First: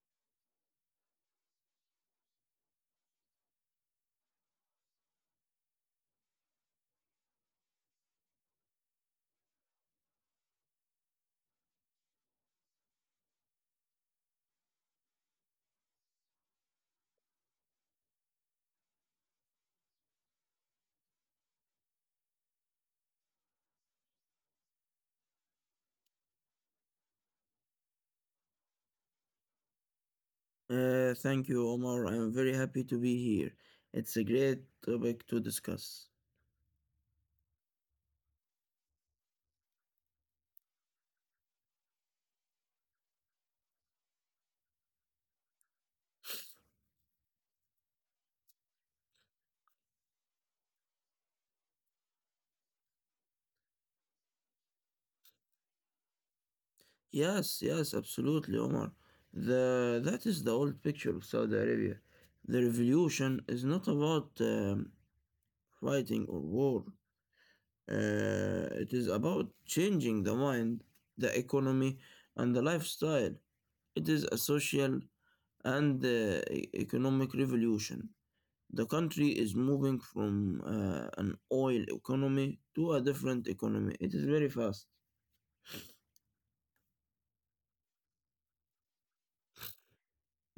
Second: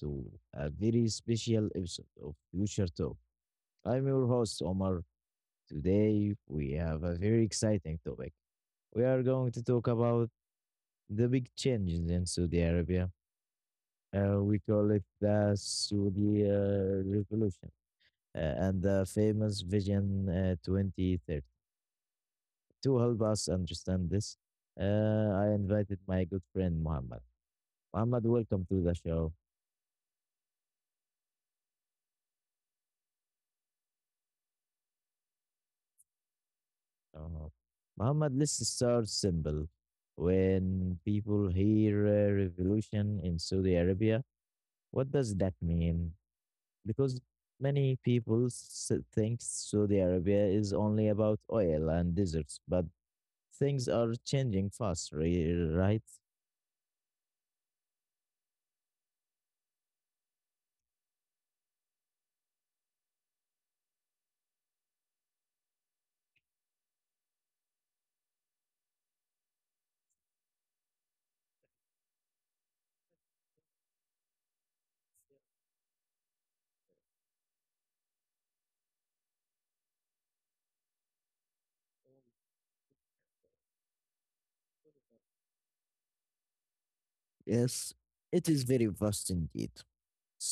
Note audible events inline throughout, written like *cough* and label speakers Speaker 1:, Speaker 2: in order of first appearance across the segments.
Speaker 1: to a very special episode of Future Talk. I'm your host, Omar. Today, we have a very exciting topic. We are going to talk about the big changes in Saudi Arabia. We call it the Saudi Revolution and the famous Vision 2030. To help us understand this, I invited my good friend, Muhammad. Muhammad, welcome to the show.
Speaker 2: Thank you, Omar. I'm very happy to be here. It's a great topic to discuss.
Speaker 1: Uh, Muhammad lists a star symbol. When people hear revolution in Saudi Arabia, what does that mean? Because many people think Saudi Arabia is only about oil and deserts, but things are changing fast, right?
Speaker 2: Yes, yes, absolutely, Omar. The that is the old picture of Saudi Arabia. The revolution is not about fighting or war. It is about changing the mind, the economy, and the lifestyle. It is a social and economic revolution. The country is moving from an oil economy to a different economy. It is very fast.
Speaker 1: Yes, it is very vast indeed.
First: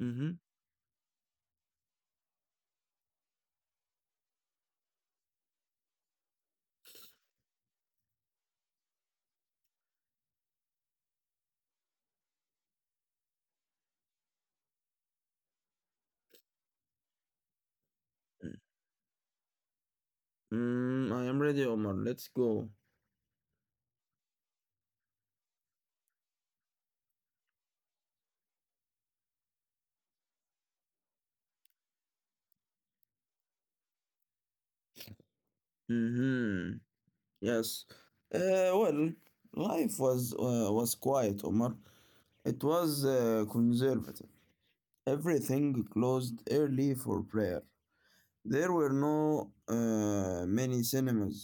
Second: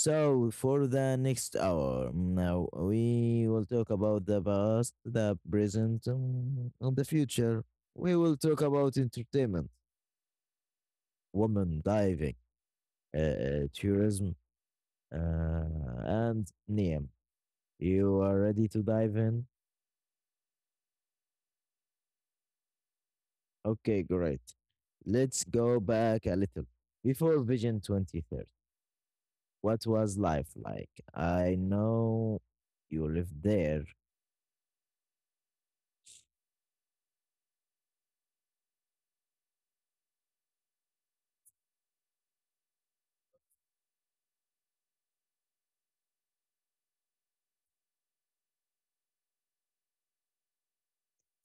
Speaker 2: Mm-hmm.
Speaker 1: for the next hour, now we will talk about the past, the present, and the future. We will talk about entertainment, women diving, tourism, uh, and Niam. You are ready to dive in?
Speaker 2: I am ready, Omar. Let's go.
Speaker 1: Okay, great. Let's go back a little. Before Vision 2030, what was life like? I know you lived there.
Speaker 2: Mm-hmm. Yes. Uh, well, life was was quiet, Omar. It was conservative. Everything closed early for prayer. There were no many cinemas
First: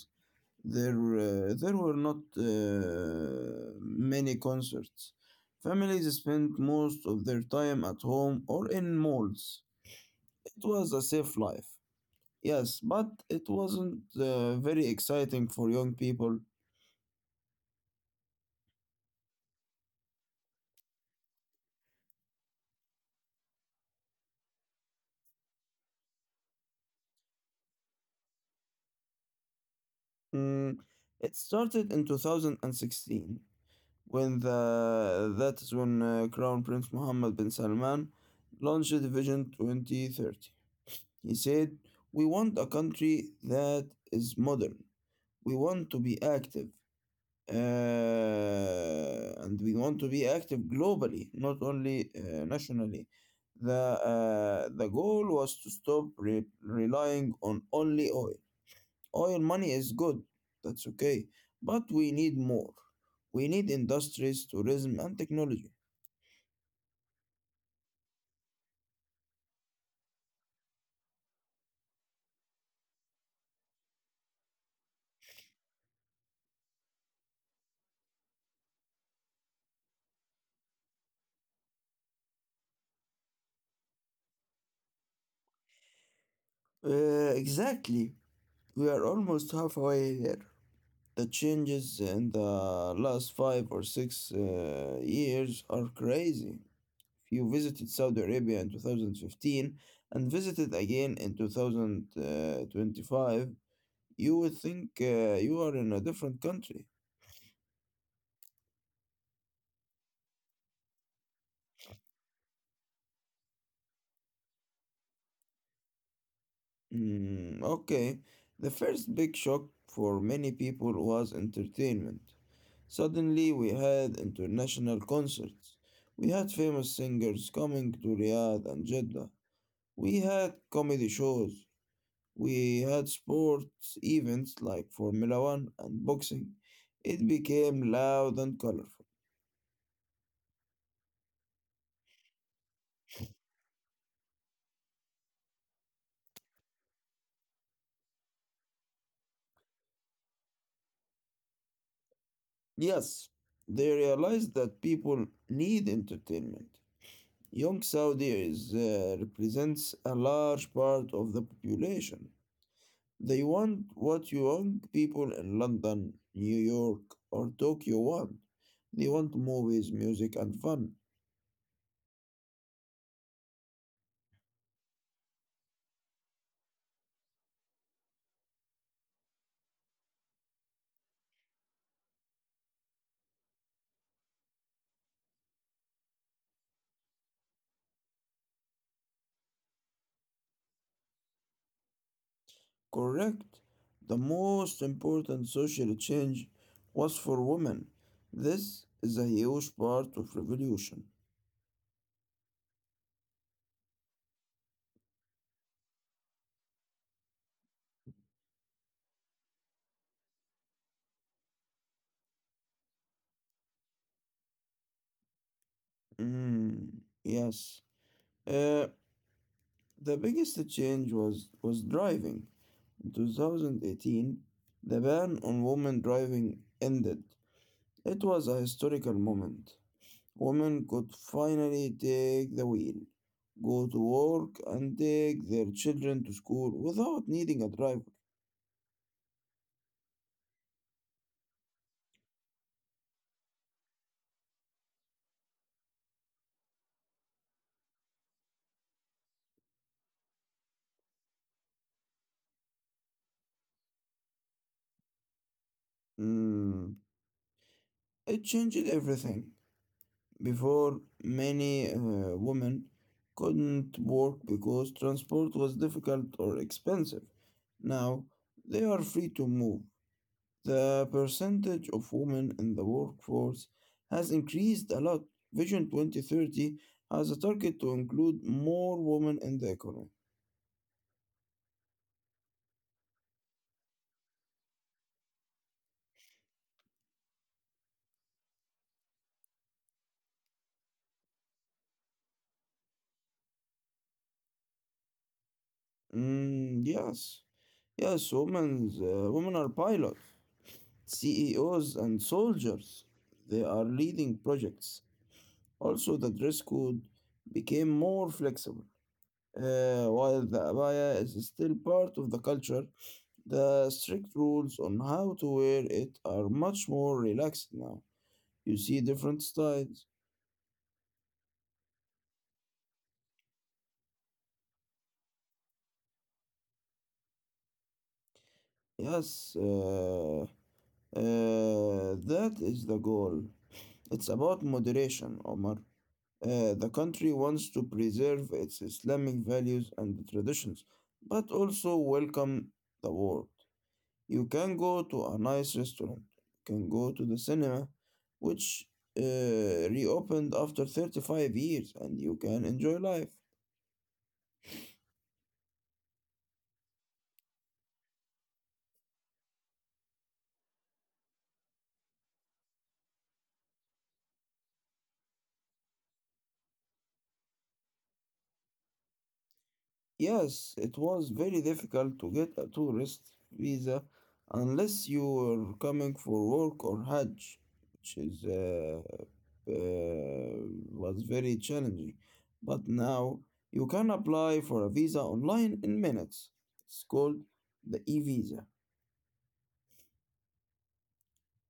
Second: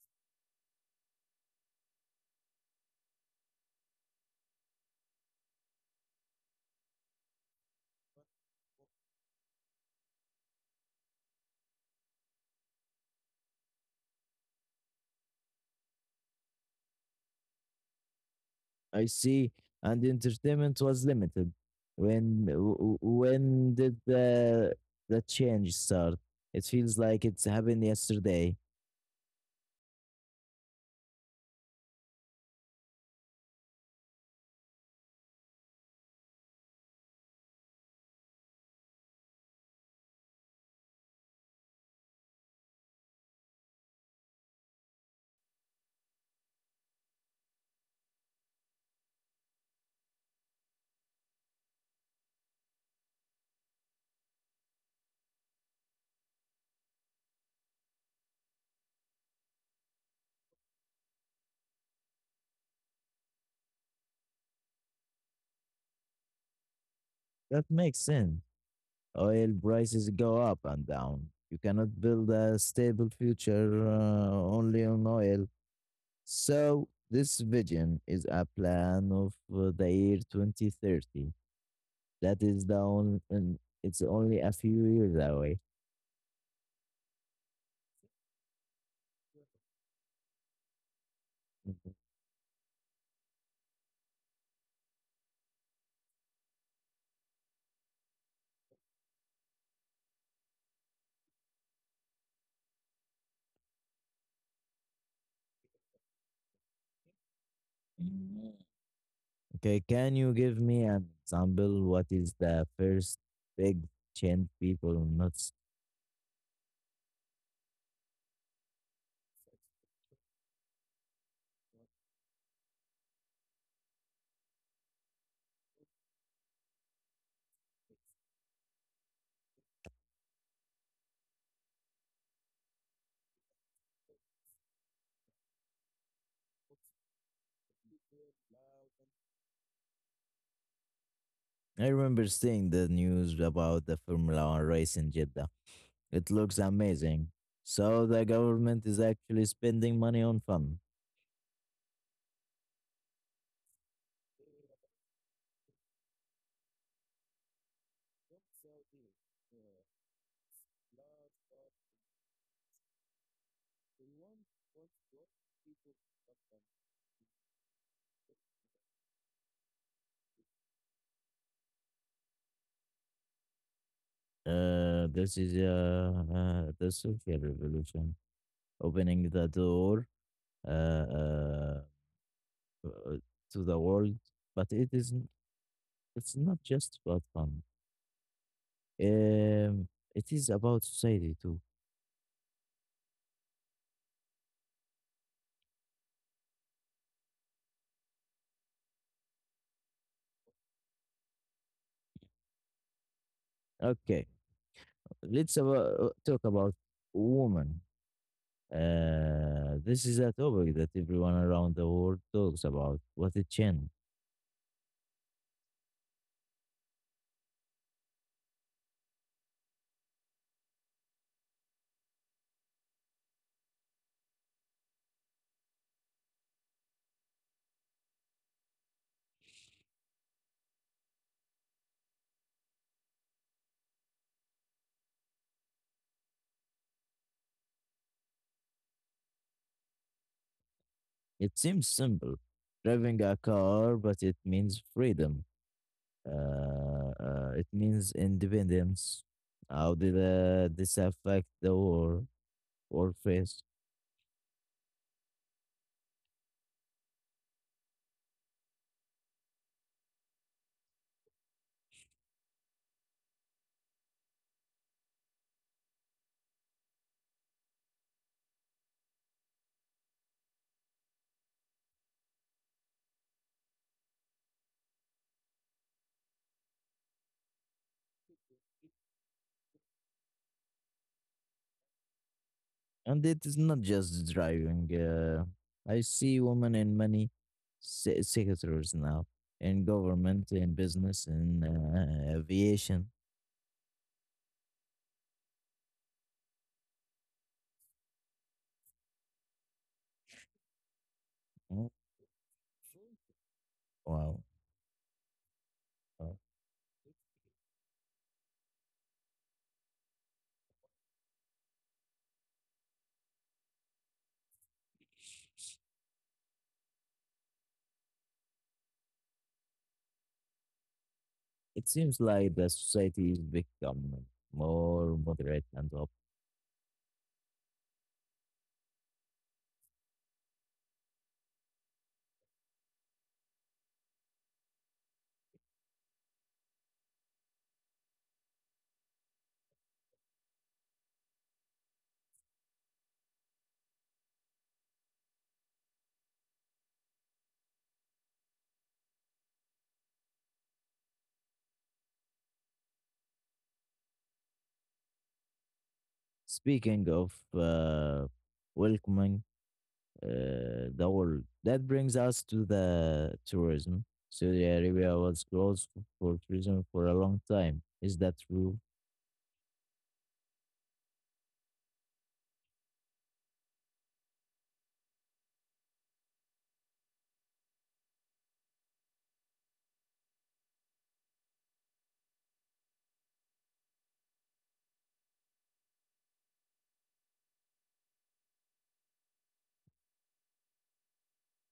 Speaker 2: There, uh, there were not many concerts. Families spent most of their time at home or in malls. It was a safe life. Yes, but it wasn't very exciting for young people.
Speaker 1: I see. And the entertainment was limited. When did the change start? It feels like it's happened yesterday.
Speaker 2: Mm, it started in 2016 when the that is when Crown Prince Mohammed bin Salman launched Vision 2030. He said, "We want a country that is modern, we want to be active and we want to be active globally, not only nationally. The goal was to stop relying on only oil. Oil money is good, that's okay, but we need more. We need industries, tourism, and technology.
Speaker 1: That makes sense. Oil prices go up and down. You cannot build a stable future only on oil. So this vision is a plan of the year 2030. That is the only. It's only a few years away.
Speaker 2: Exactly. We are almost halfway there. The changes in the last five or six years are crazy. You visited Saudi Arabia in 2015 and visited again in 2025. You would think you are in a different country.
Speaker 1: *laughs* Okay, can you give me an example? What is the first big change people notice?
Speaker 2: Mm, okay. The first big shock for many people was entertainment. Suddenly, we had international concerts. We had famous singers coming to Riyadh and Jeddah. We had comedy shows. We had sports events like Formula One and boxing. It became loud and colorful.
Speaker 1: I remember seeing the news about the Formula One race in Jeddah. It looks amazing. So the government is actually spending money on fun.
Speaker 2: Yes, they realized that people need entertainment. Young Saudi is, represents a large part of the population. They want what young people in London, New York, or Tokyo want. They want movies, music, and fun.
Speaker 1: This is the social revolution, opening the door uh, uh, uh, to the world, but it's not just about fun. Um, it is about society too.
Speaker 2: Correct. The most important social change was for women. This is a huge part of revolution.
Speaker 1: Okay, talk about women. This is a topic that everyone around the world talks about. What a change!
Speaker 2: Mm, yes. Uh, the biggest change was driving. In 2018, the ban on women driving ended. It was a historical moment. Women could finally take the wheel, go to work, and take their children to school without needing a driver.
Speaker 1: It seems simple, driving a car, but it means freedom. It means independence. How did this affect the war phase?
Speaker 2: Mm, It changed everything. Before, many women couldn't work because transport was difficult or expensive. Now, they are free to move. The percentage of women in the workforce has increased a lot. Vision 2030 has a target to include more women in the economy.
Speaker 1: And it is not just driving. I see women in many sectors now, in government, in business, in aviation.
Speaker 2: Mm, yes, women are pilots,
Speaker 1: Oh,
Speaker 2: CEOs, and soldiers. They are leading
Speaker 1: wow.
Speaker 2: projects. Also, the
Speaker 1: Wow.
Speaker 2: dress code became more flexible. While the abaya is still part of the culture, the strict rules on how to wear it are much more relaxed now. You see different styles.
Speaker 1: It seems like the society is becoming more moderate and up.
Speaker 2: Yes, that is the goal. It's about moderation, Omar. The country wants to preserve its Islamic values and traditions, but also welcome the world. You can go to a nice restaurant. You can go to the cinema, which uh, reopened after 35 years, and you can enjoy life.
Speaker 1: Speaking of welcoming the world, that brings us to the tourism. Saudi Arabia was closed for tourism for a long time. Is that true?
Speaker 2: Yes, it was very difficult to get a tourist visa unless you were coming for work or Hajj, which is uh, was very challenging. But now you can apply for a visa online in minutes. It's called the e-visa.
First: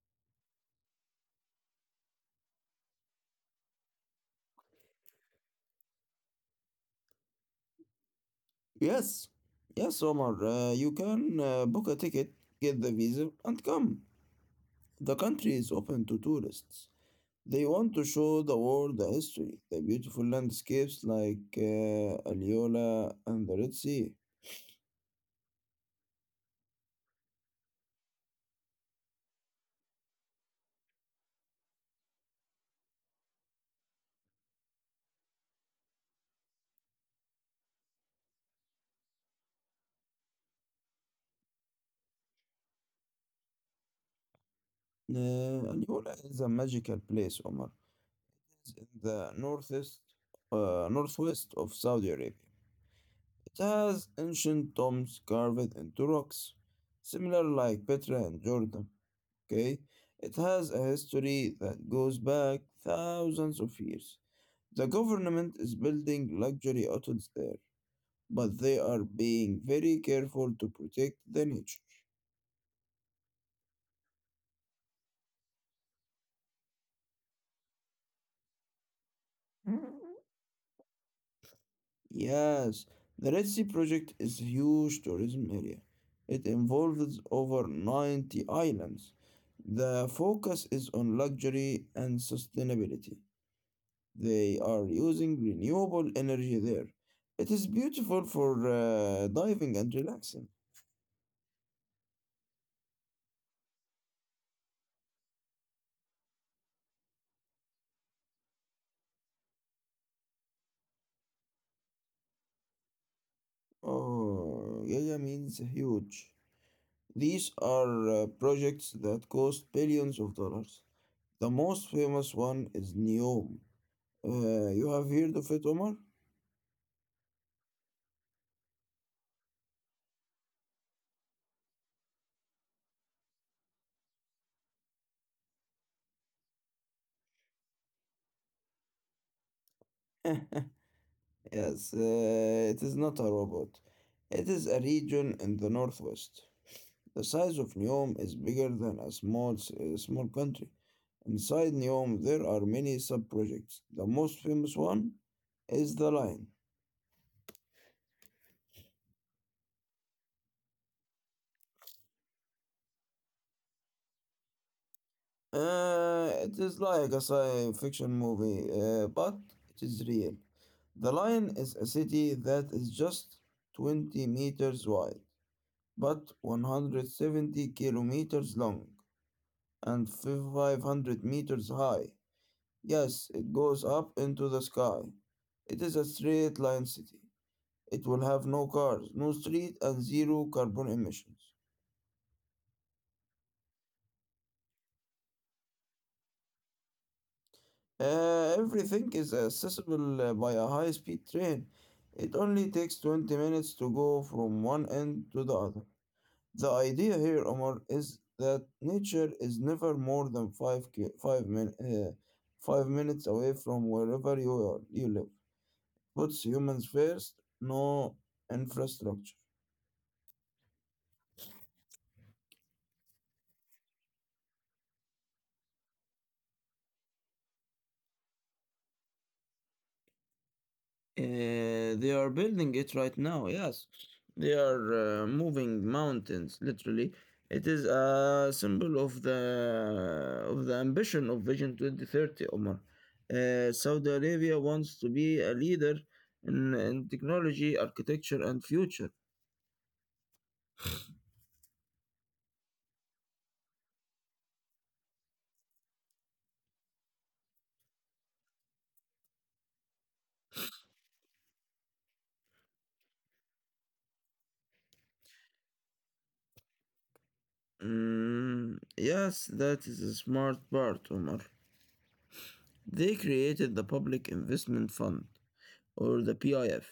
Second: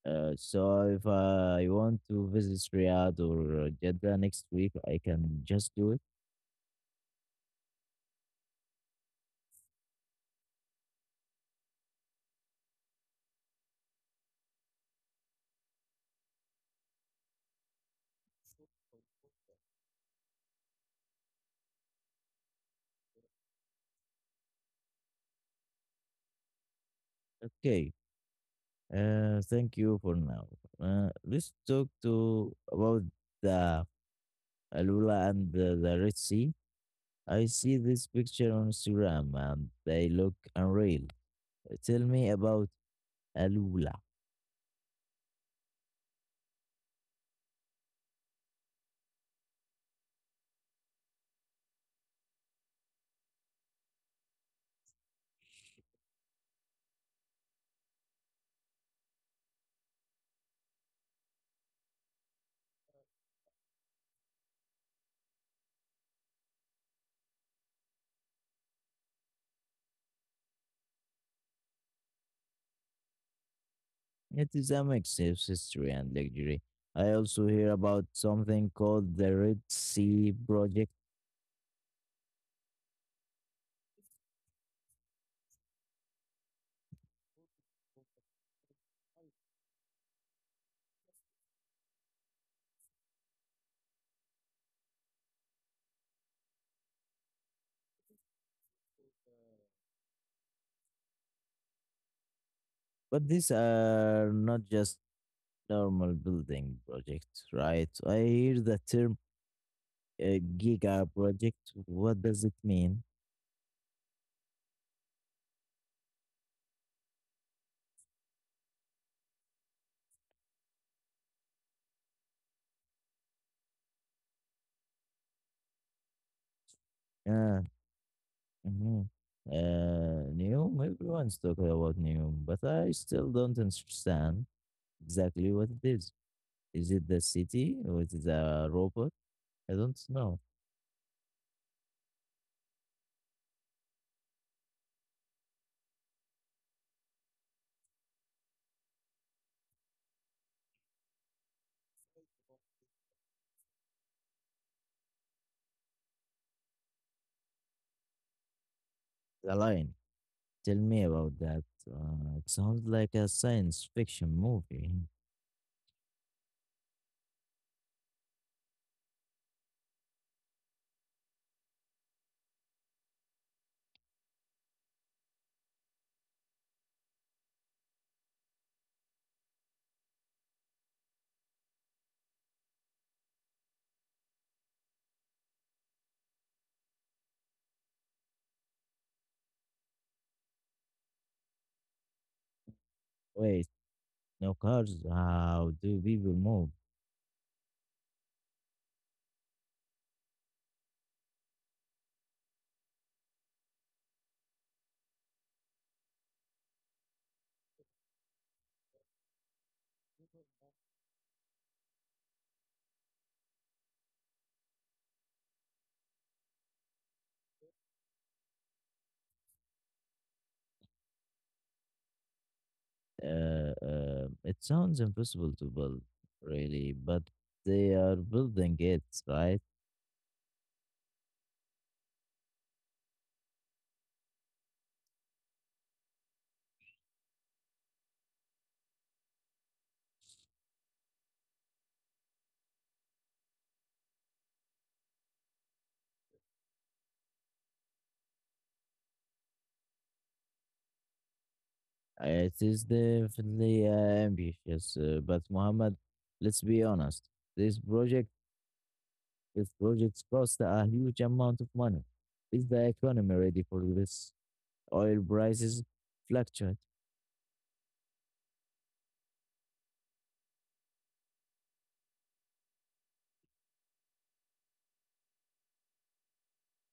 Speaker 1: So if I want to visit Riyadh or Jeddah next week, I can just do it.
Speaker 2: Yes, yes, Omar. You can book a ticket, get the visa, and come. The country is open to tourists. They want to show the world the history, the beautiful landscapes like Aliola and the Red Sea.
Speaker 1: Okay. Thank you for now. Let's talk to about the Alula and the Red Sea. I see this picture on Instagram and they look unreal. Tell me about Alula.
Speaker 2: Uh, Aliola is a magical place, Omar. It's in the northwest of Saudi Arabia. It has ancient tombs carved into rocks, similar like Petra and Jordan. Okay, it has a history that goes back thousands of years. The government is building luxury hotels there, but they are being very careful to protect the nature.
Speaker 1: It is a mix of history and luxury. I also hear about something called the Red Sea Project,
Speaker 2: Yes, the Red Sea project is a huge tourism area. It involves over 90 islands. The focus is on luxury and sustainability. They are using renewable energy there. It is beautiful for diving and relaxing.
Speaker 1: but these are not just normal building project, right? So, I hear the term giga project. What does it mean?
Speaker 2: Oh, Yaya means huge. These are projects that cost billions of dollars. The most famous one is NEOM. You have heard of it, Omar?
Speaker 1: Yeah. hmm New. Everyone's talking about new, but I still don't understand exactly what it is. Is it the city or is it the robot? I don't know.
Speaker 2: *laughs* Yes, it is not a robot. It is a region in the northwest. The size of Neom is bigger than a small country. Inside Neom, there are many sub-projects. The most famous one is The Lion.
Speaker 1: The line. Tell me about that. It sounds like a science fiction movie.
Speaker 2: It is like a science fiction movie, but it is real. The Lion is a city that is just 20 meters wide, but 170 kilometers long and 500 meters high. Yes, it goes up into the sky. It is a straight line city. It will have no cars, no street, and zero carbon emissions.
Speaker 1: Wait, no cars. How do people move?
Speaker 2: Everything is accessible by a high speed train. It only takes 20 minutes to go from one end to the other. The idea here, Omar, is that nature is never more than 5 minutes away from wherever you live. Puts humans first, no infrastructure.
Speaker 1: It sounds impossible to build, really, but they are building it, right?
Speaker 2: They are building it right now. Yes, they are moving mountains. Literally, it is a symbol of the ambition of Vision 2030. Omar, Saudi Arabia wants to be a leader in technology, architecture, and future.
Speaker 1: It is definitely ambitious, but Muhammad, let's be honest. This project, this projects cost a huge amount of money. Is the economy ready for this? Oil prices fluctuate.
Speaker 2: Yes, that is a smart part, Omar. They created the Public Investment Fund, or the PIF.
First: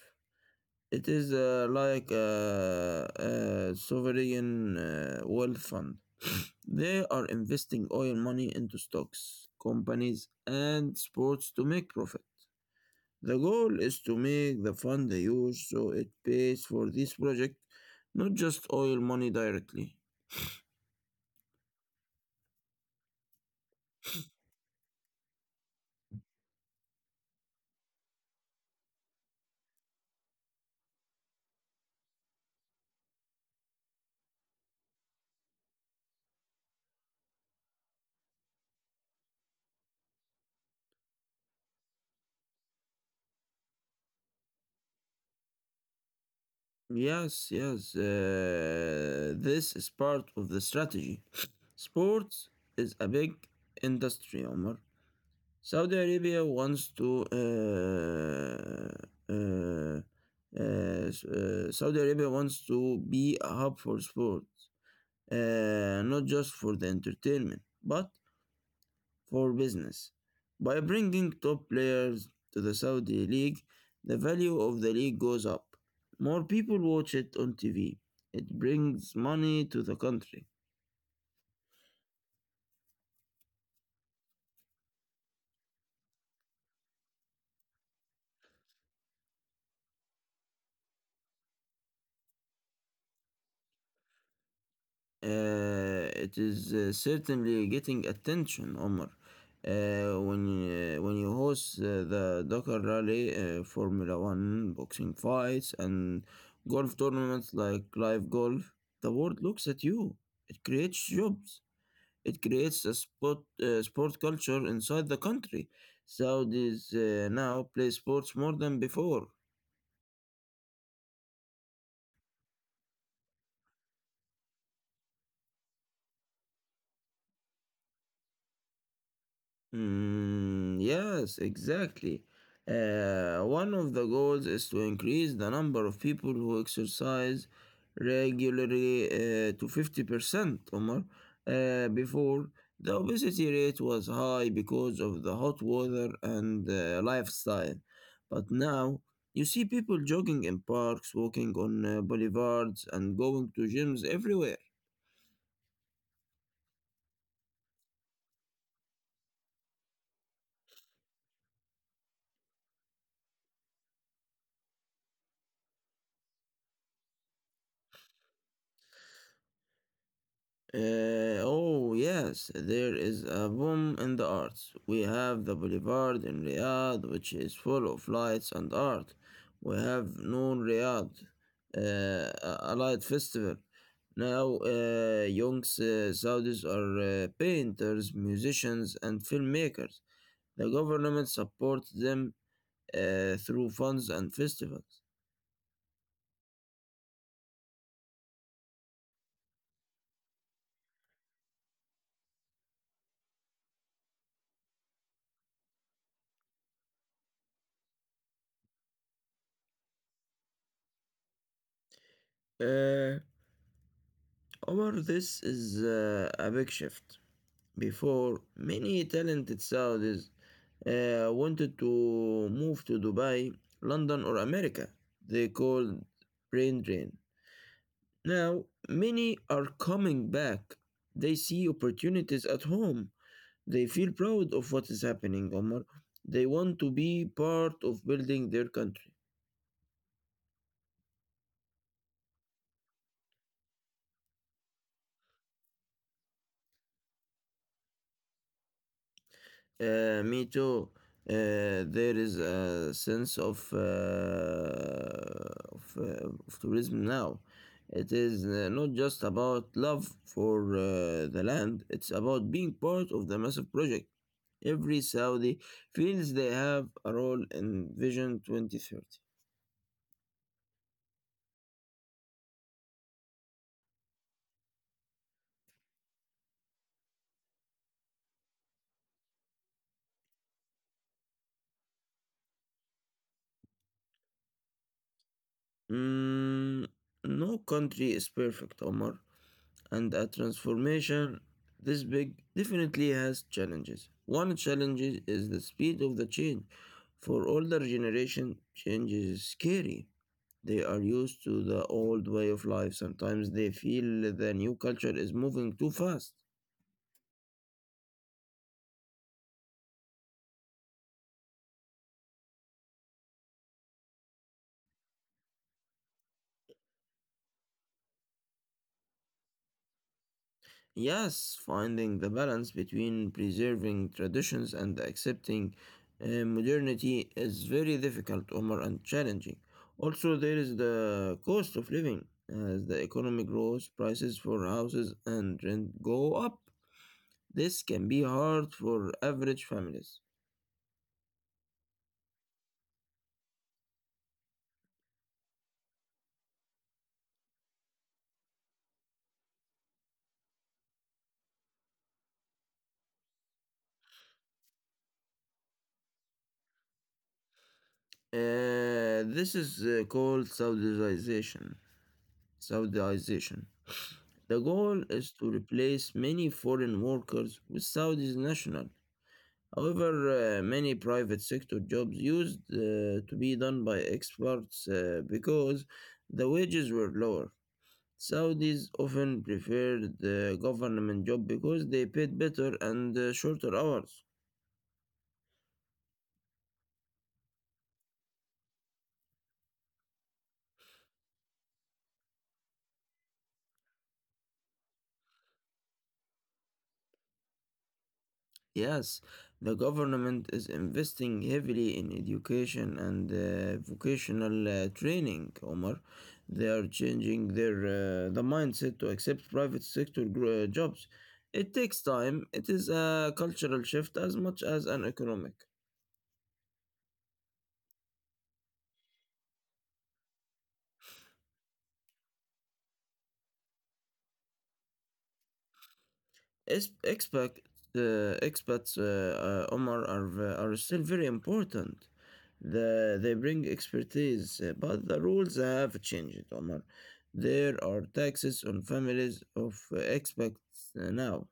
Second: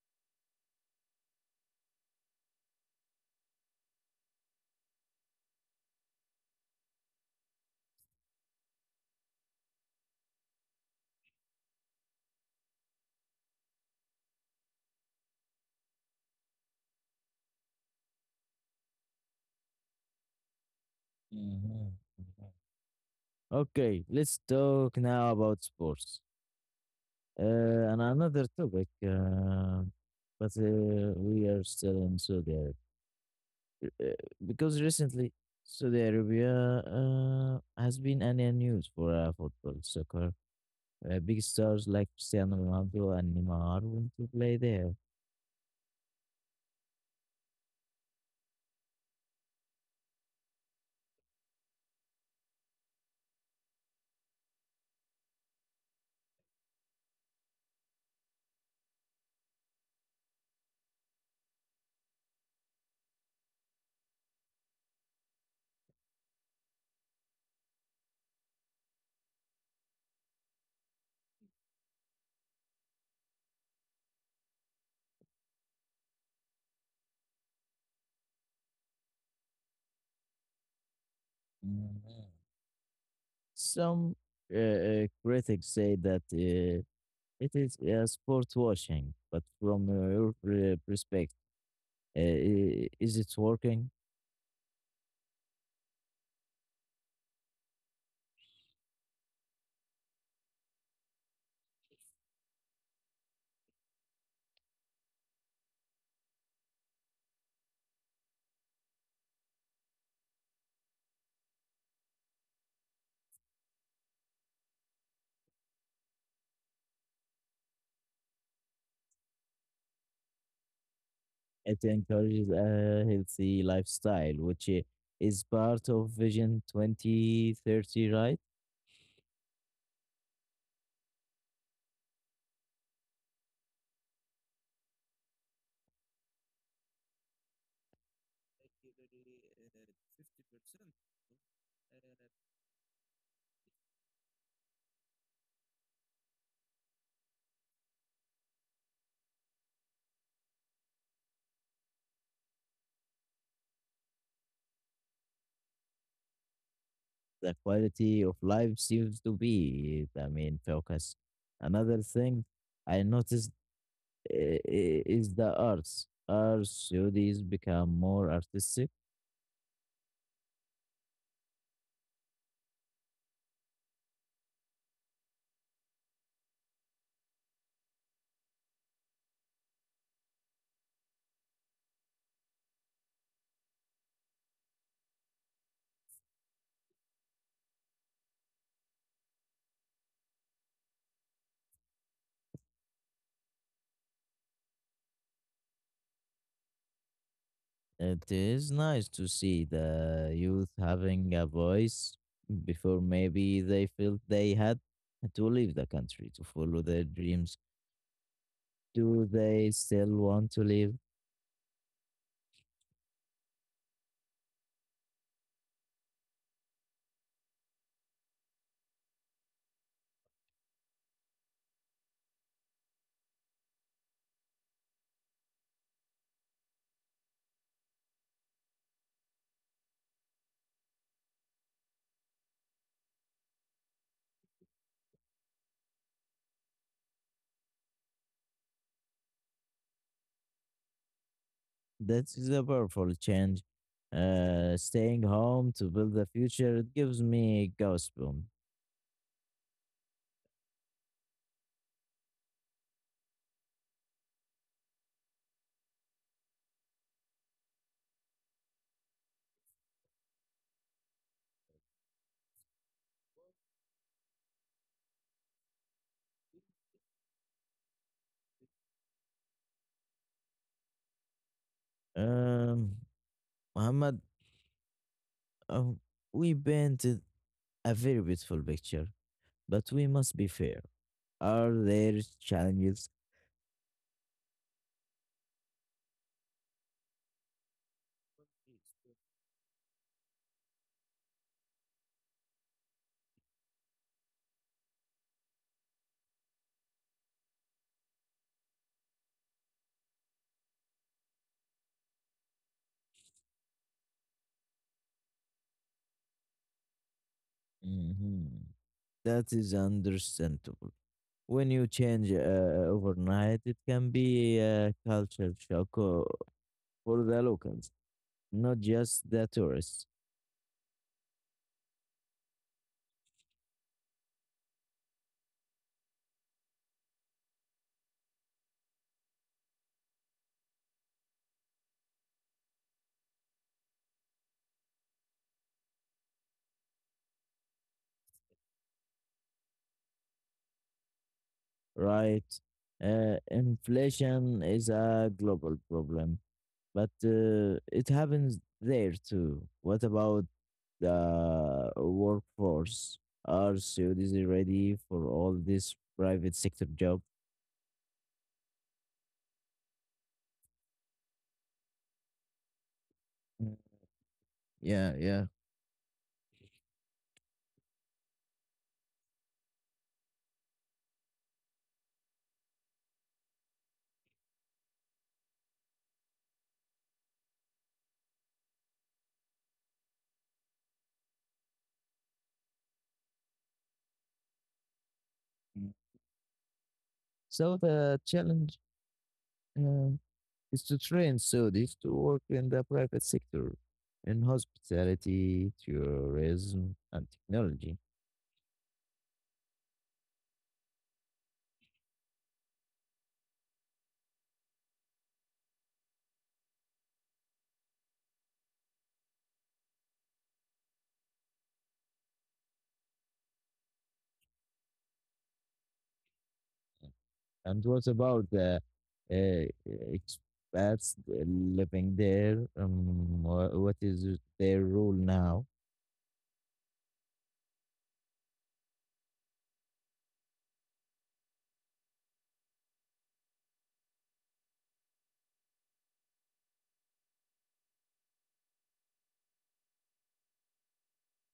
Speaker 2: It is like a sovereign wealth fund. *sniffs* *laughs* They are investing oil money into stocks, companies, and sports to make profit. The goal is to make the fund huge so it pays for this project, not just oil money directly.
Speaker 1: Mhm. Mhm. Okay, let's talk now about sports. And another topic, but we are still in Saudi Arabia uh, because recently Saudi Arabia has been in the news for football, soccer. Big stars like Cristiano Ronaldo and Neymar want to play there.
Speaker 2: Yes, yes, this is part of the strategy. *sniffs* Sports is a big industry, Omar. Saudi Arabia wants to Saudi Arabia wants to be a hub for sports, not just for the entertainment, but for business. By bringing top players to the Saudi league, the value of the league goes up. More people watch it on TV. It brings money to the country.
Speaker 1: Mhm. Some critics say that it is sport washing, but from your perspective, is it working?
Speaker 2: It is certainly getting attention, Omar. Uh, when when you host the Dakar Rally, Formula One, boxing fights, and golf tournaments like live golf, the world looks at you. It creates jobs. It creates a sport culture inside the country. Saudis now play sports more than before.
Speaker 1: It encourages a healthy lifestyle, which is part of Vision 2030, right?
Speaker 2: Yes, exactly. One of the goals is to increase the number of people who exercise regularly
Speaker 1: Particularly
Speaker 2: to 50%,
Speaker 1: 50%.
Speaker 2: Omar. Before, the obesity rate was high because of the hot weather and lifestyle. But now, you see people jogging in parks, walking on boulevards, and going to gyms everywhere.
Speaker 1: The quality of life seems to be the main focus. Another thing I noticed uh, is the arts. Arts studies become more artistic.
Speaker 2: Oh yes, there is a boom in the arts. We have the boulevard in Riyadh, which is full of lights and art. We have Noon Riyadh, a light festival. Now, young Saudis are painters, musicians, and filmmakers. The government supports them through funds and festivals.
Speaker 1: It is nice to see the youth having a voice before maybe they felt they had to leave the country to follow their dreams. Do they still want to live?
Speaker 2: Uh, Omar, this is a big shift. Before, many talented Saudis wanted to move to Dubai, London, or America. They called brain drain. Now, many are coming back. They see opportunities at home. They feel proud of what is happening, Omar. They want to be part of building their country.
Speaker 1: That is a powerful change. Staying home to build the future, it gives me goosebumps.
Speaker 2: Me too. There is a sense of of tourism now. It is not just about love for the land. It's about being part of the massive project. Every Saudi feels they have a role in Vision 2030.
Speaker 1: Um, Muhammad, uh, we painted a very beautiful picture, but we must be fair. Are there challenges?
Speaker 2: Mm, no country is perfect, Omar. And a transformation this big definitely has challenges. One challenge is the speed of the change. For older generation, change is scary. They are used to the old way of life. Sometimes they feel the new culture is moving too fast.
Speaker 1: Mhm. That is understandable. When you change overnight, it can be a culture shock for the locals, not just the tourists,
Speaker 2: Yes, finding the balance between preserving traditions and accepting modernity is very difficult, Omar, and challenging. Also, there is the cost of living. As the economy grows, prices for houses and rent go up. This can be hard for average families.
Speaker 1: right? Inflation is a global problem, but it happens there too. What about the workforce? Are Saudis ready for all this private sector job?
Speaker 2: This is called Saudization. Saudization.
Speaker 1: Mm.
Speaker 2: The goal
Speaker 1: Yeah,
Speaker 2: is
Speaker 1: yeah.
Speaker 2: to replace many foreign workers with Saudi nationals. However, many private sector jobs used to be done by experts because the wages were lower. Saudis often preferred the government job because they paid better and shorter hours.
Speaker 1: So the challenge uh, is to train Saudis to work in the private sector in hospitality, tourism, and technology.
Speaker 2: Yes, the government is investing heavily in education and vocational training, Omar. They are changing the mindset to accept private sector jobs. It takes time. It is a cultural shift as much as an economic.
Speaker 1: And what about the expats living there? What is their role now?
Speaker 2: Es- Expat, expats, Omar, are still very important. They bring expertise, but the rules have changed, Omar. There are taxes on families of expats now,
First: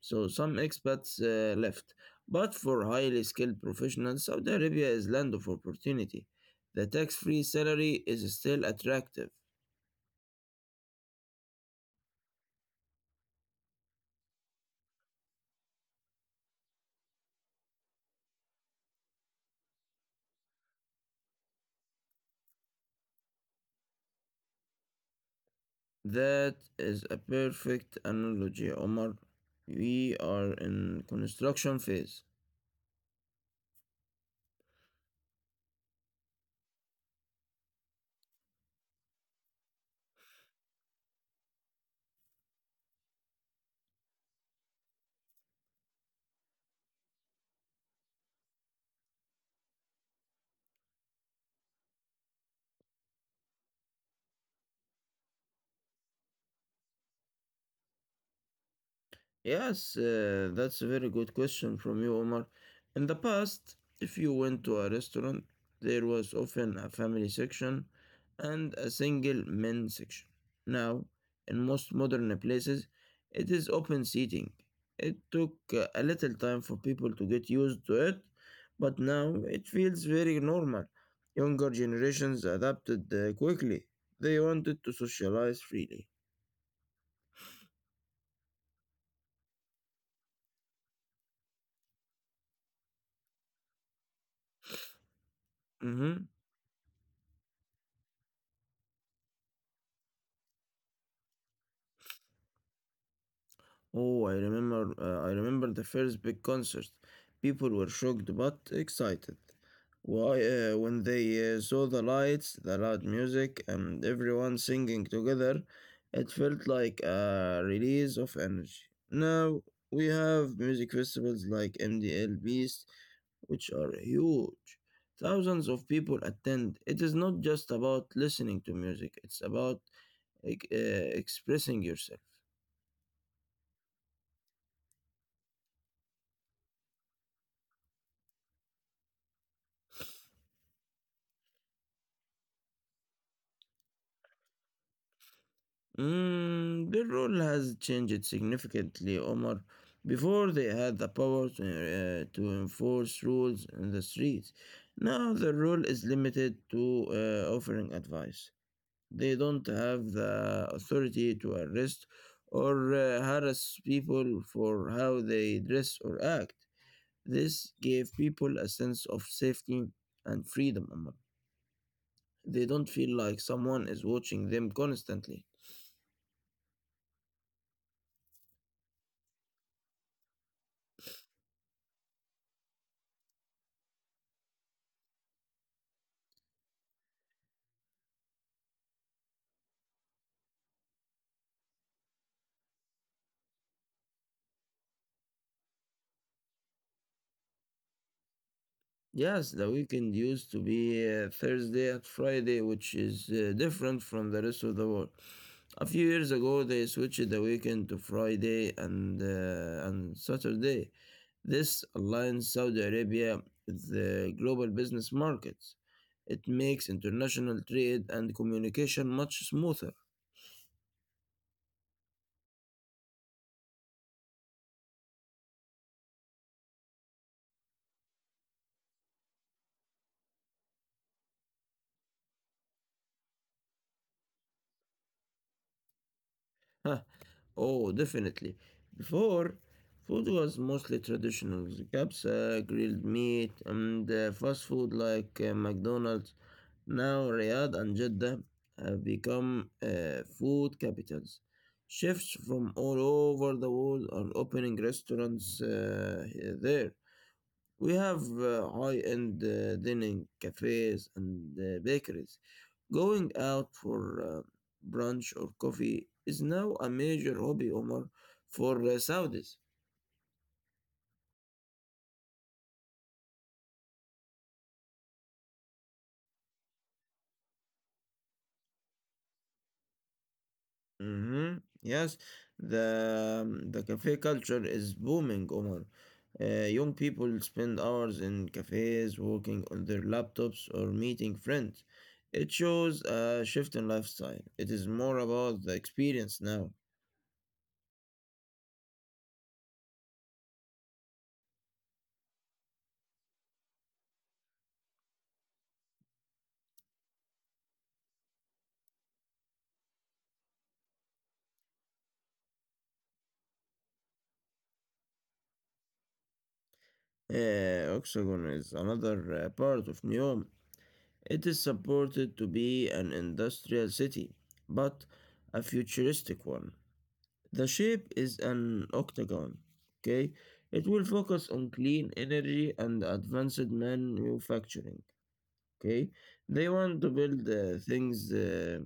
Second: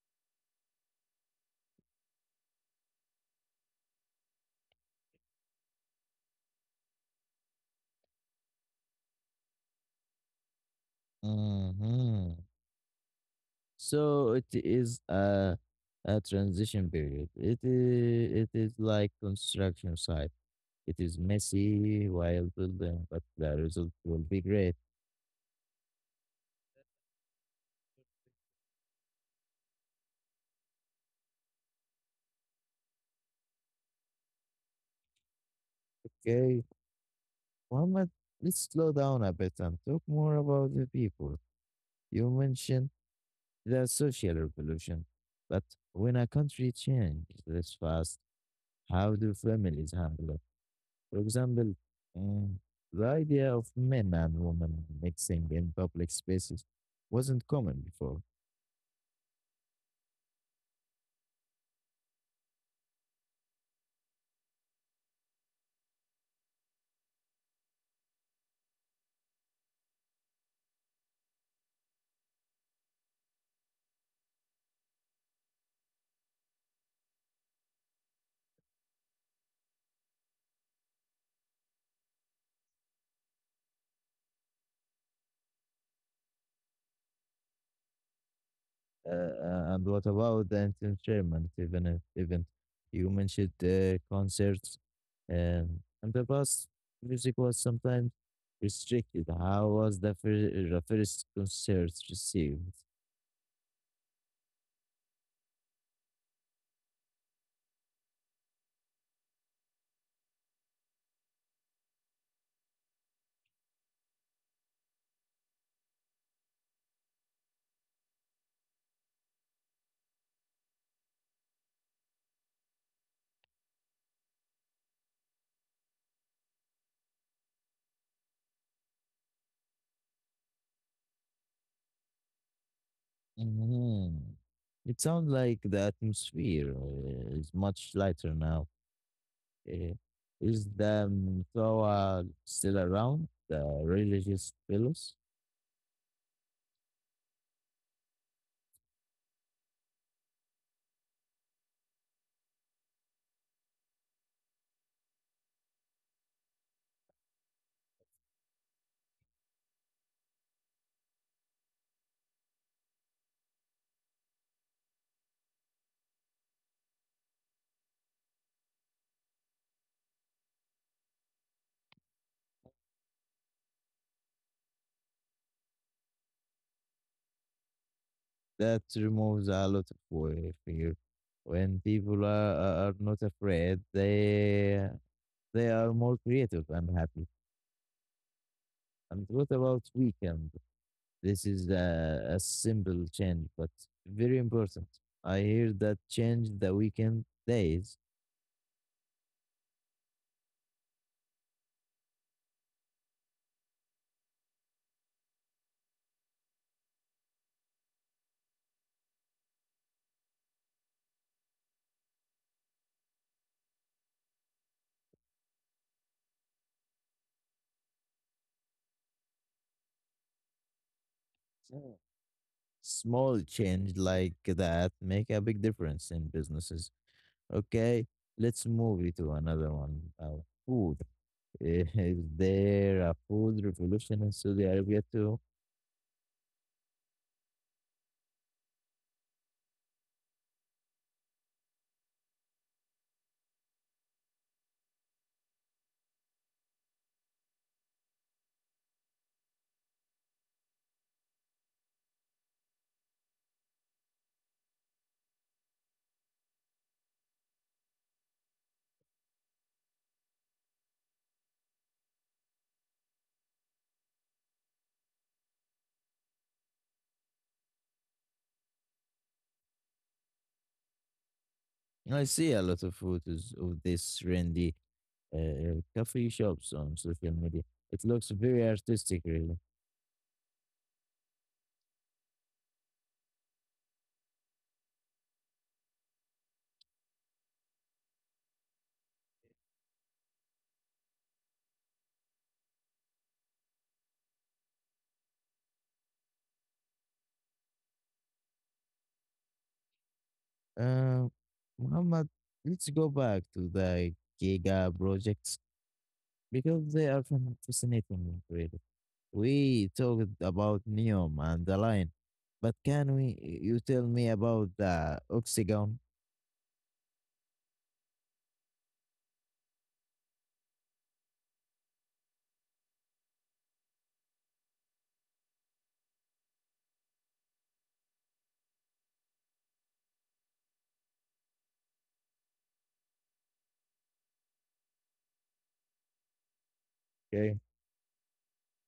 Speaker 2: so some expats left. But for highly skilled professionals, Saudi Arabia is land of opportunity. The tax-free salary is still attractive.
Speaker 1: Hmm. So it is a transition period. It is like construction site. It is messy while building, but the result will be great.
Speaker 2: That is a perfect analogy, Omar. We are in construction phase.
Speaker 1: Okay. Muhammad, let's slow down a bit and talk more about the people. You mentioned the social revolution, but when a country changes this fast, how do families handle it? For example, um, the idea of men and women mixing in public spaces wasn't common before.
Speaker 2: Yes, that's a very good question from you, Omar. In the past, if you went to a restaurant, there was often a family section and a single men section. Now, in most modern places, it is open seating. It took a little time for people to get used to it, but now it feels very normal. Younger generations adapted quickly. They wanted to socialize freely.
Speaker 1: And what about the entertainment? Even if, even you mentioned concerts, and
Speaker 2: Mm-hmm.
Speaker 1: the past music was sometimes restricted. How was the first concert received?
Speaker 2: Oh, I remember the first big concert. People were shocked but excited. Why, when they saw the lights, the loud music, and everyone singing together, it felt like a release of energy. Now we have music festivals like MDL Beast, which are huge. Thousands of people attend. It is not just about listening to music, it's about expressing yourself.
Speaker 1: Mhm. It sounds like the atmosphere is much lighter now. Uh, is the Toa still around? The religious fellows?
Speaker 2: Mm, the role has changed significantly, Omar. Before they had the power to enforce rules in the streets. Now the role is limited to offering advice. They don't have the authority to arrest or harass people for how they dress or act. This gave people a sense of safety and freedom, Omar. They don't feel like someone is watching them constantly.
Speaker 1: That removes a lot of fear. When people are not afraid, they are more creative and happy. And what about weekend? This is a simple change, but very important. I hear that change the weekend days.
Speaker 2: Yes, the weekend used to be Thursday and Friday, which is different from the rest of the world. A few years ago, they switched the weekend to Friday and Saturday. This aligns Saudi Arabia with the global business markets. It makes international trade and communication much smoother.
Speaker 1: Mm. Small change like that make a big difference in businesses. Okay, let's move it to another one. Now, food. Is *laughs* there a food revolution in Saudi Arabia too?
Speaker 2: *laughs* Oh, definitely. Before, food was mostly traditional kebabs, grilled meat, and fast food like McDonald's. Now, Riyadh and Jeddah have become food capitals. Chefs from all over the world are opening restaurants there. We have high-end dining cafes and bakeries. Going out for brunch or coffee is now a major hobby, Omar, for Saudis.
Speaker 1: I see a lot of photos of these trendy coffee shops on social media. It looks very artistic, really.
Speaker 2: Hmm. Yes, the the cafe culture is booming, Omar. Young people spend hours in cafes, working on their laptops or meeting friends. It shows a shift in lifestyle. It is more about the experience now.
Speaker 1: Uh, Muhammad, let's go back to the giga projects because they are fascinating, really. We talked about Neom and the Lion, but can we? You tell me about the Oxygon,
Speaker 2: Oxygen is another part of Neom. It is supported to be an industrial city, but a futuristic one. The shape is an octagon. Okay, it will focus on clean energy and advanced manufacturing. Okay, they want to build
Speaker 1: okay?
Speaker 2: things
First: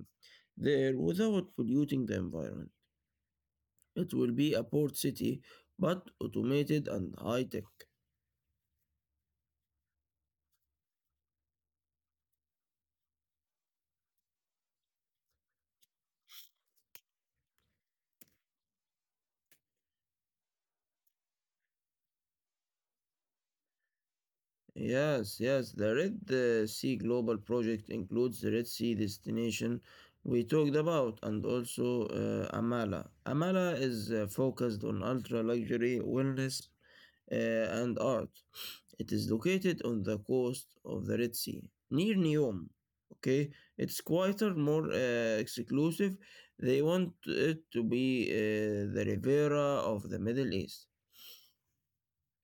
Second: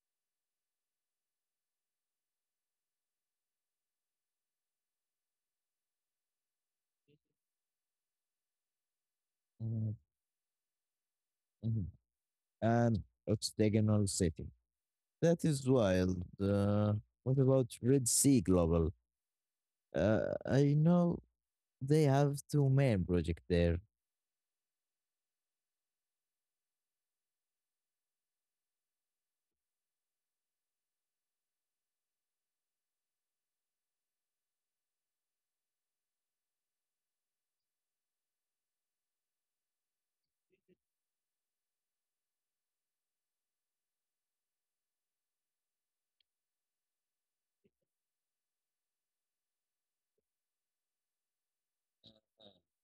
Speaker 2: there without polluting the environment. It will be a port city, but automated and high tech.
Speaker 1: Mhm, mhm. And Octagonal City. That is wild. What about Red Sea Global? Uh, I know they have two main projects there.
Speaker 2: Yes, yes. The Red Sea Global Project includes the Red Sea destination we talked about and also Amala. Amala is focused on ultra luxury, wellness, and art. It is located on the coast of the Red Sea near Neom. Okay, it's quieter, more exclusive. They want it to be the Riviera of the Middle East.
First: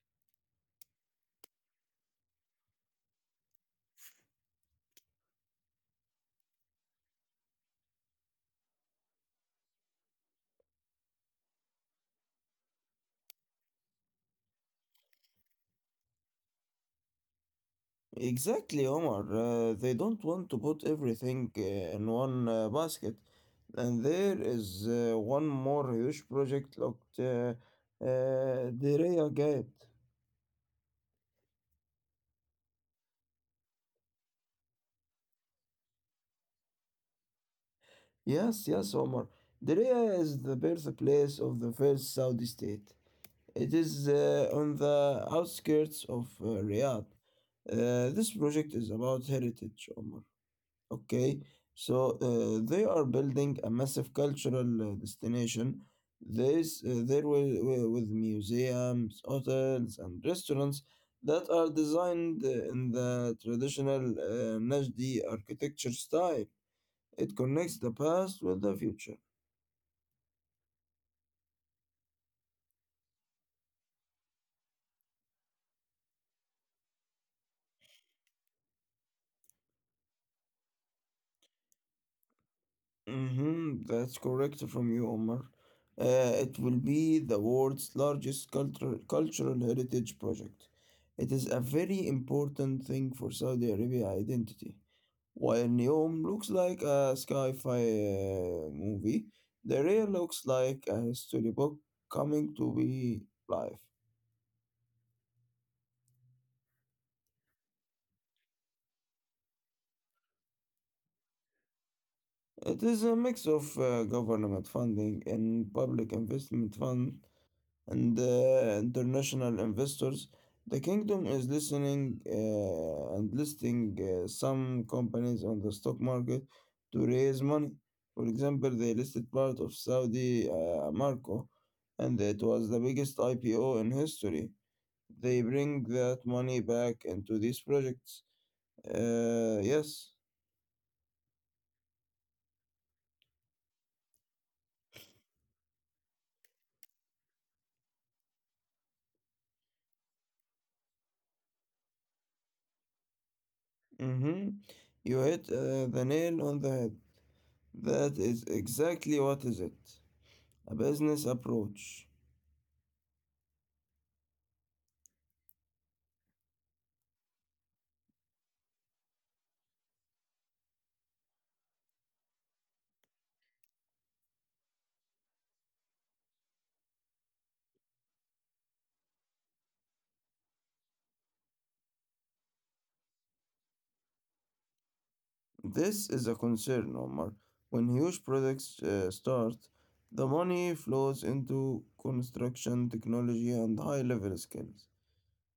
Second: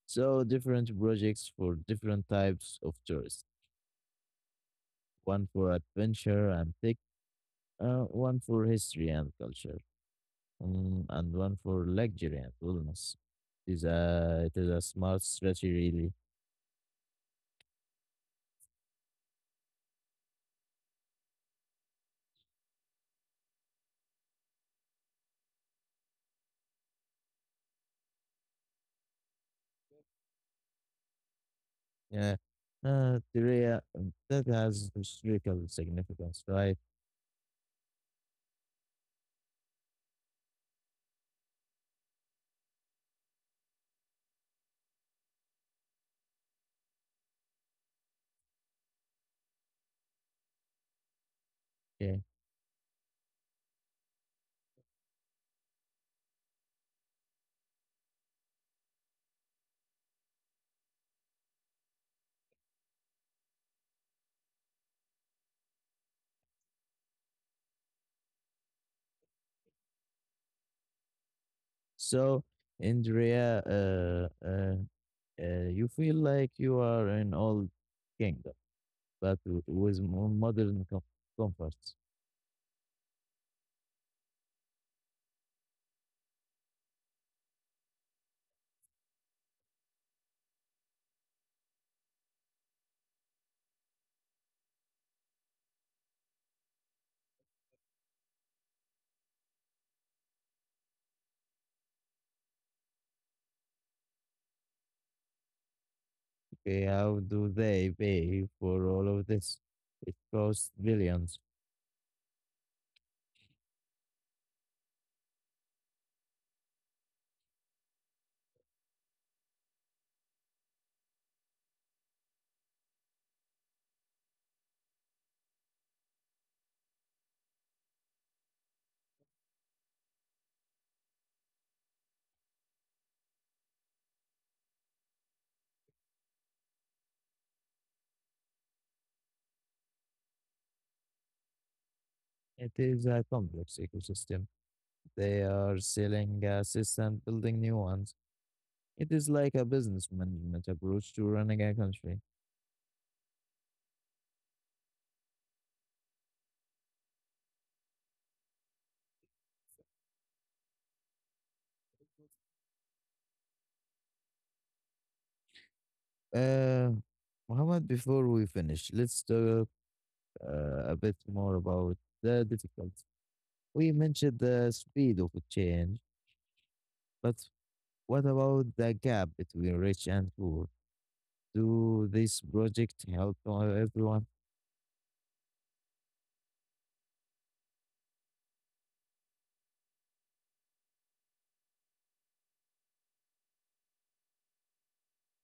Speaker 1: So different projects for different types of tourists. One for adventure and tech, one for history and culture, and one for luxury and wellness. It is it is a smart strategy, really.
Speaker 2: Exactly, Omar. They don't want to put everything in one basket. And there is one more huge project looked Diriyah Gate.
Speaker 1: Yeah. Korea, that has historical significance, right?
Speaker 2: Yes, yes, Omar. Diriyah is the birthplace of the first Saudi state. It is on the outskirts of Riyadh. This project is about heritage, Omar. Okay, so
Speaker 1: Yeah.
Speaker 2: they are building a massive cultural destination. This there will, wi- with museums, hotels, and restaurants that are designed in the traditional Najdi architecture style. It connects the past with the future.
Speaker 1: So, Andrea, you feel like you are an old kingdom, but with modern comforts.
Speaker 2: Mm-hmm, that's correct from you, Omar. It will be the world's largest cultural heritage project. It is a very important thing for Saudi Arabia identity. While Neom looks like a sci-fi movie, the real looks like a storybook coming to be life.
Speaker 1: Okay, how do they pay for all of this? It costs billions.
Speaker 2: It is a mix of government funding and public investment fund and international investors, the kingdom is listening and listing some companies on the stock market to raise money. For example, they listed part of Saudi Aramco, and it was the biggest IPO in history. They bring that money back into these projects. Yes.
Speaker 1: It is a complex ecosystem. They are selling gases and building new ones. It is like a business management approach to running a country.
Speaker 2: Mm-hmm. You hit the nail on the head. That is exactly what is it. A business approach.
Speaker 1: Uh, Muhammad, before we finish, let's talk a bit more about the difficulty. We mentioned the speed of change, but what about the gap between rich and poor? Do this project help everyone?
Speaker 2: This is a concern, Omar. When huge projects start, the money flows into construction, technology, and high level skills.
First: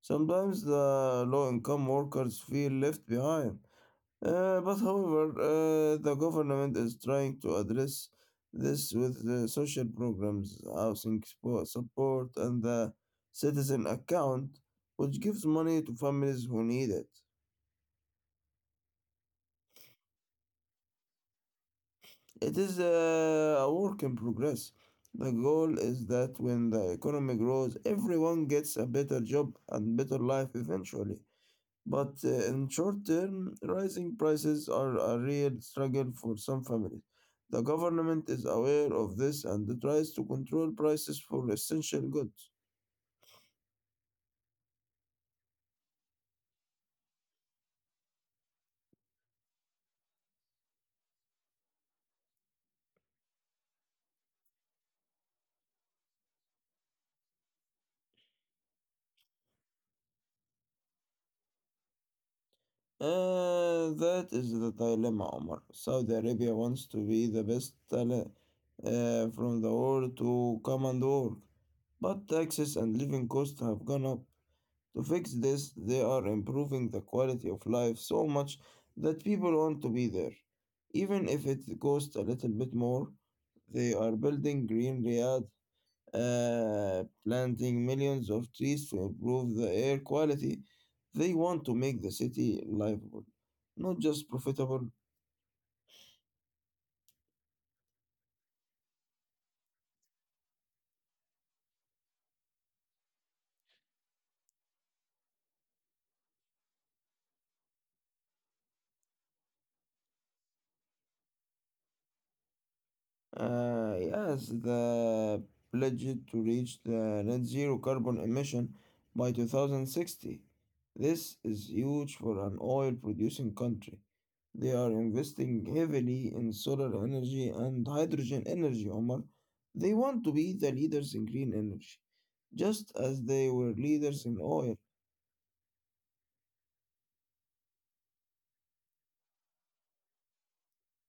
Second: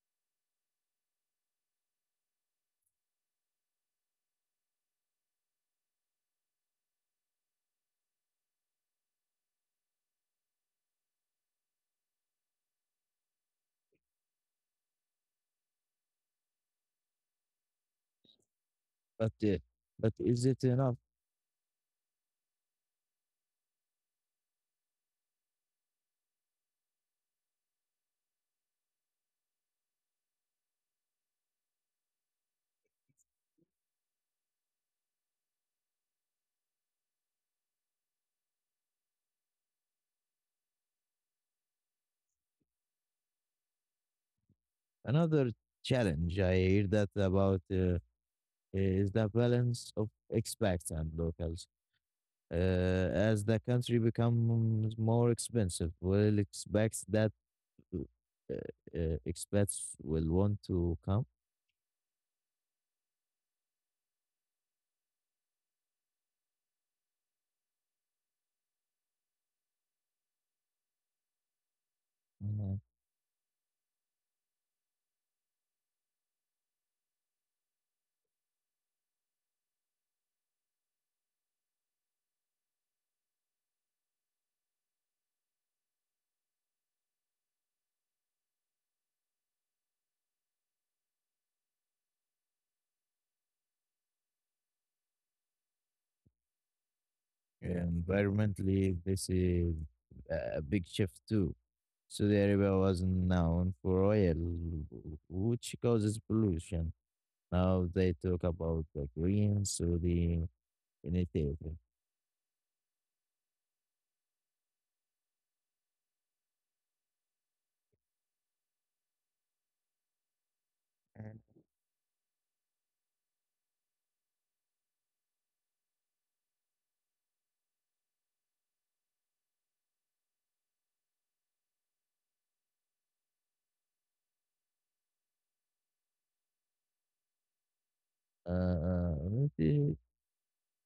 Speaker 2: Sometimes the low income workers feel left behind. But however, the government is trying to address this with the social programs, support, and the citizen account, which gives money to families who need it.
Speaker 1: But uh, but is it enough?
Speaker 2: It is a work in progress. The goal is that when the economy grows, everyone gets a better job and better life eventually. But in short term, rising prices are a real struggle for some families. The government is aware of this and tries to control prices for essential goods.
Speaker 1: Another challenge I hear that about is the balance of expats and locals. As the country becomes more expensive, will expect that uh, expats will want to come?
Speaker 2: That is the dilemma, Omar. Saudi Arabia wants to be the best talent from the world to come and work, but taxes
Speaker 1: Uh,
Speaker 2: and living costs have gone up. To fix this, they are improving the quality of life so much that people want to be there. Even if it costs a little bit more, they are building green Riyadh, planting millions of trees to improve the air quality. They want to make the city livable not just profitable.
Speaker 1: Environmentally, this is a big shift too. Saudi Arabia was known for oil, which causes pollution. Now they talk about the green Saudi initiative,
Speaker 2: Yes, the pledged to reach the net zero carbon emission by 2060. This is
Speaker 1: and
Speaker 2: huge for an oil producing country. They are investing heavily in solar energy and hydrogen energy, Omar. They want to be the leaders in green energy, just as they were leaders in oil.
Speaker 1: uh, it is,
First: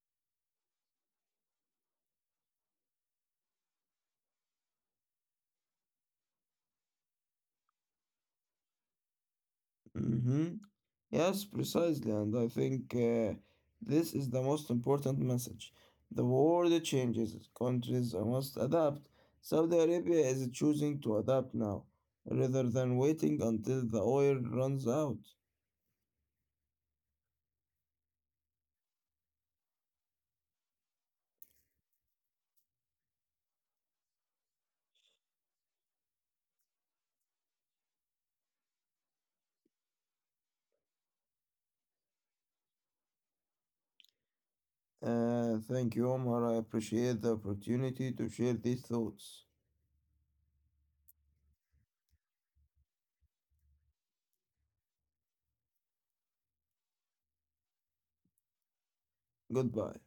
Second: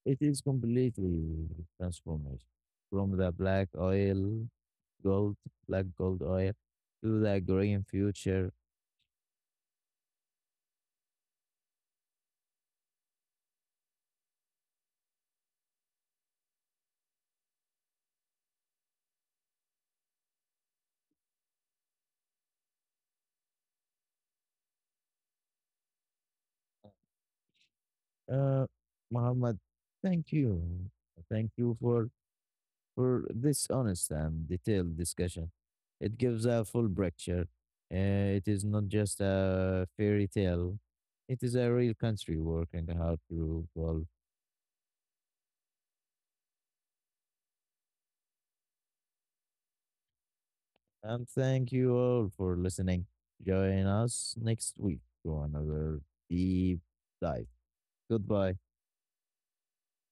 Speaker 1: it is completely transformation from the black oil, gold, black gold oil, to the green future.
Speaker 2: Mhm. Yes, precisely, and I think this is the most important message. The world changes, countries must adapt. Saudi Arabia is choosing to adapt now, rather than waiting until the oil runs out.
Speaker 1: Uh, Muhammad, thank you, thank you for this honest and detailed discussion. It gives a full picture. It is not just a fairy tale. It is a real country working hard to evolve.
Speaker 2: Thank you, Omar. I appreciate the opportunity to share these thoughts.
Speaker 1: And thank you all for listening. Join us next week for another deep dive. Goodbye.
Speaker 2: Goodbye.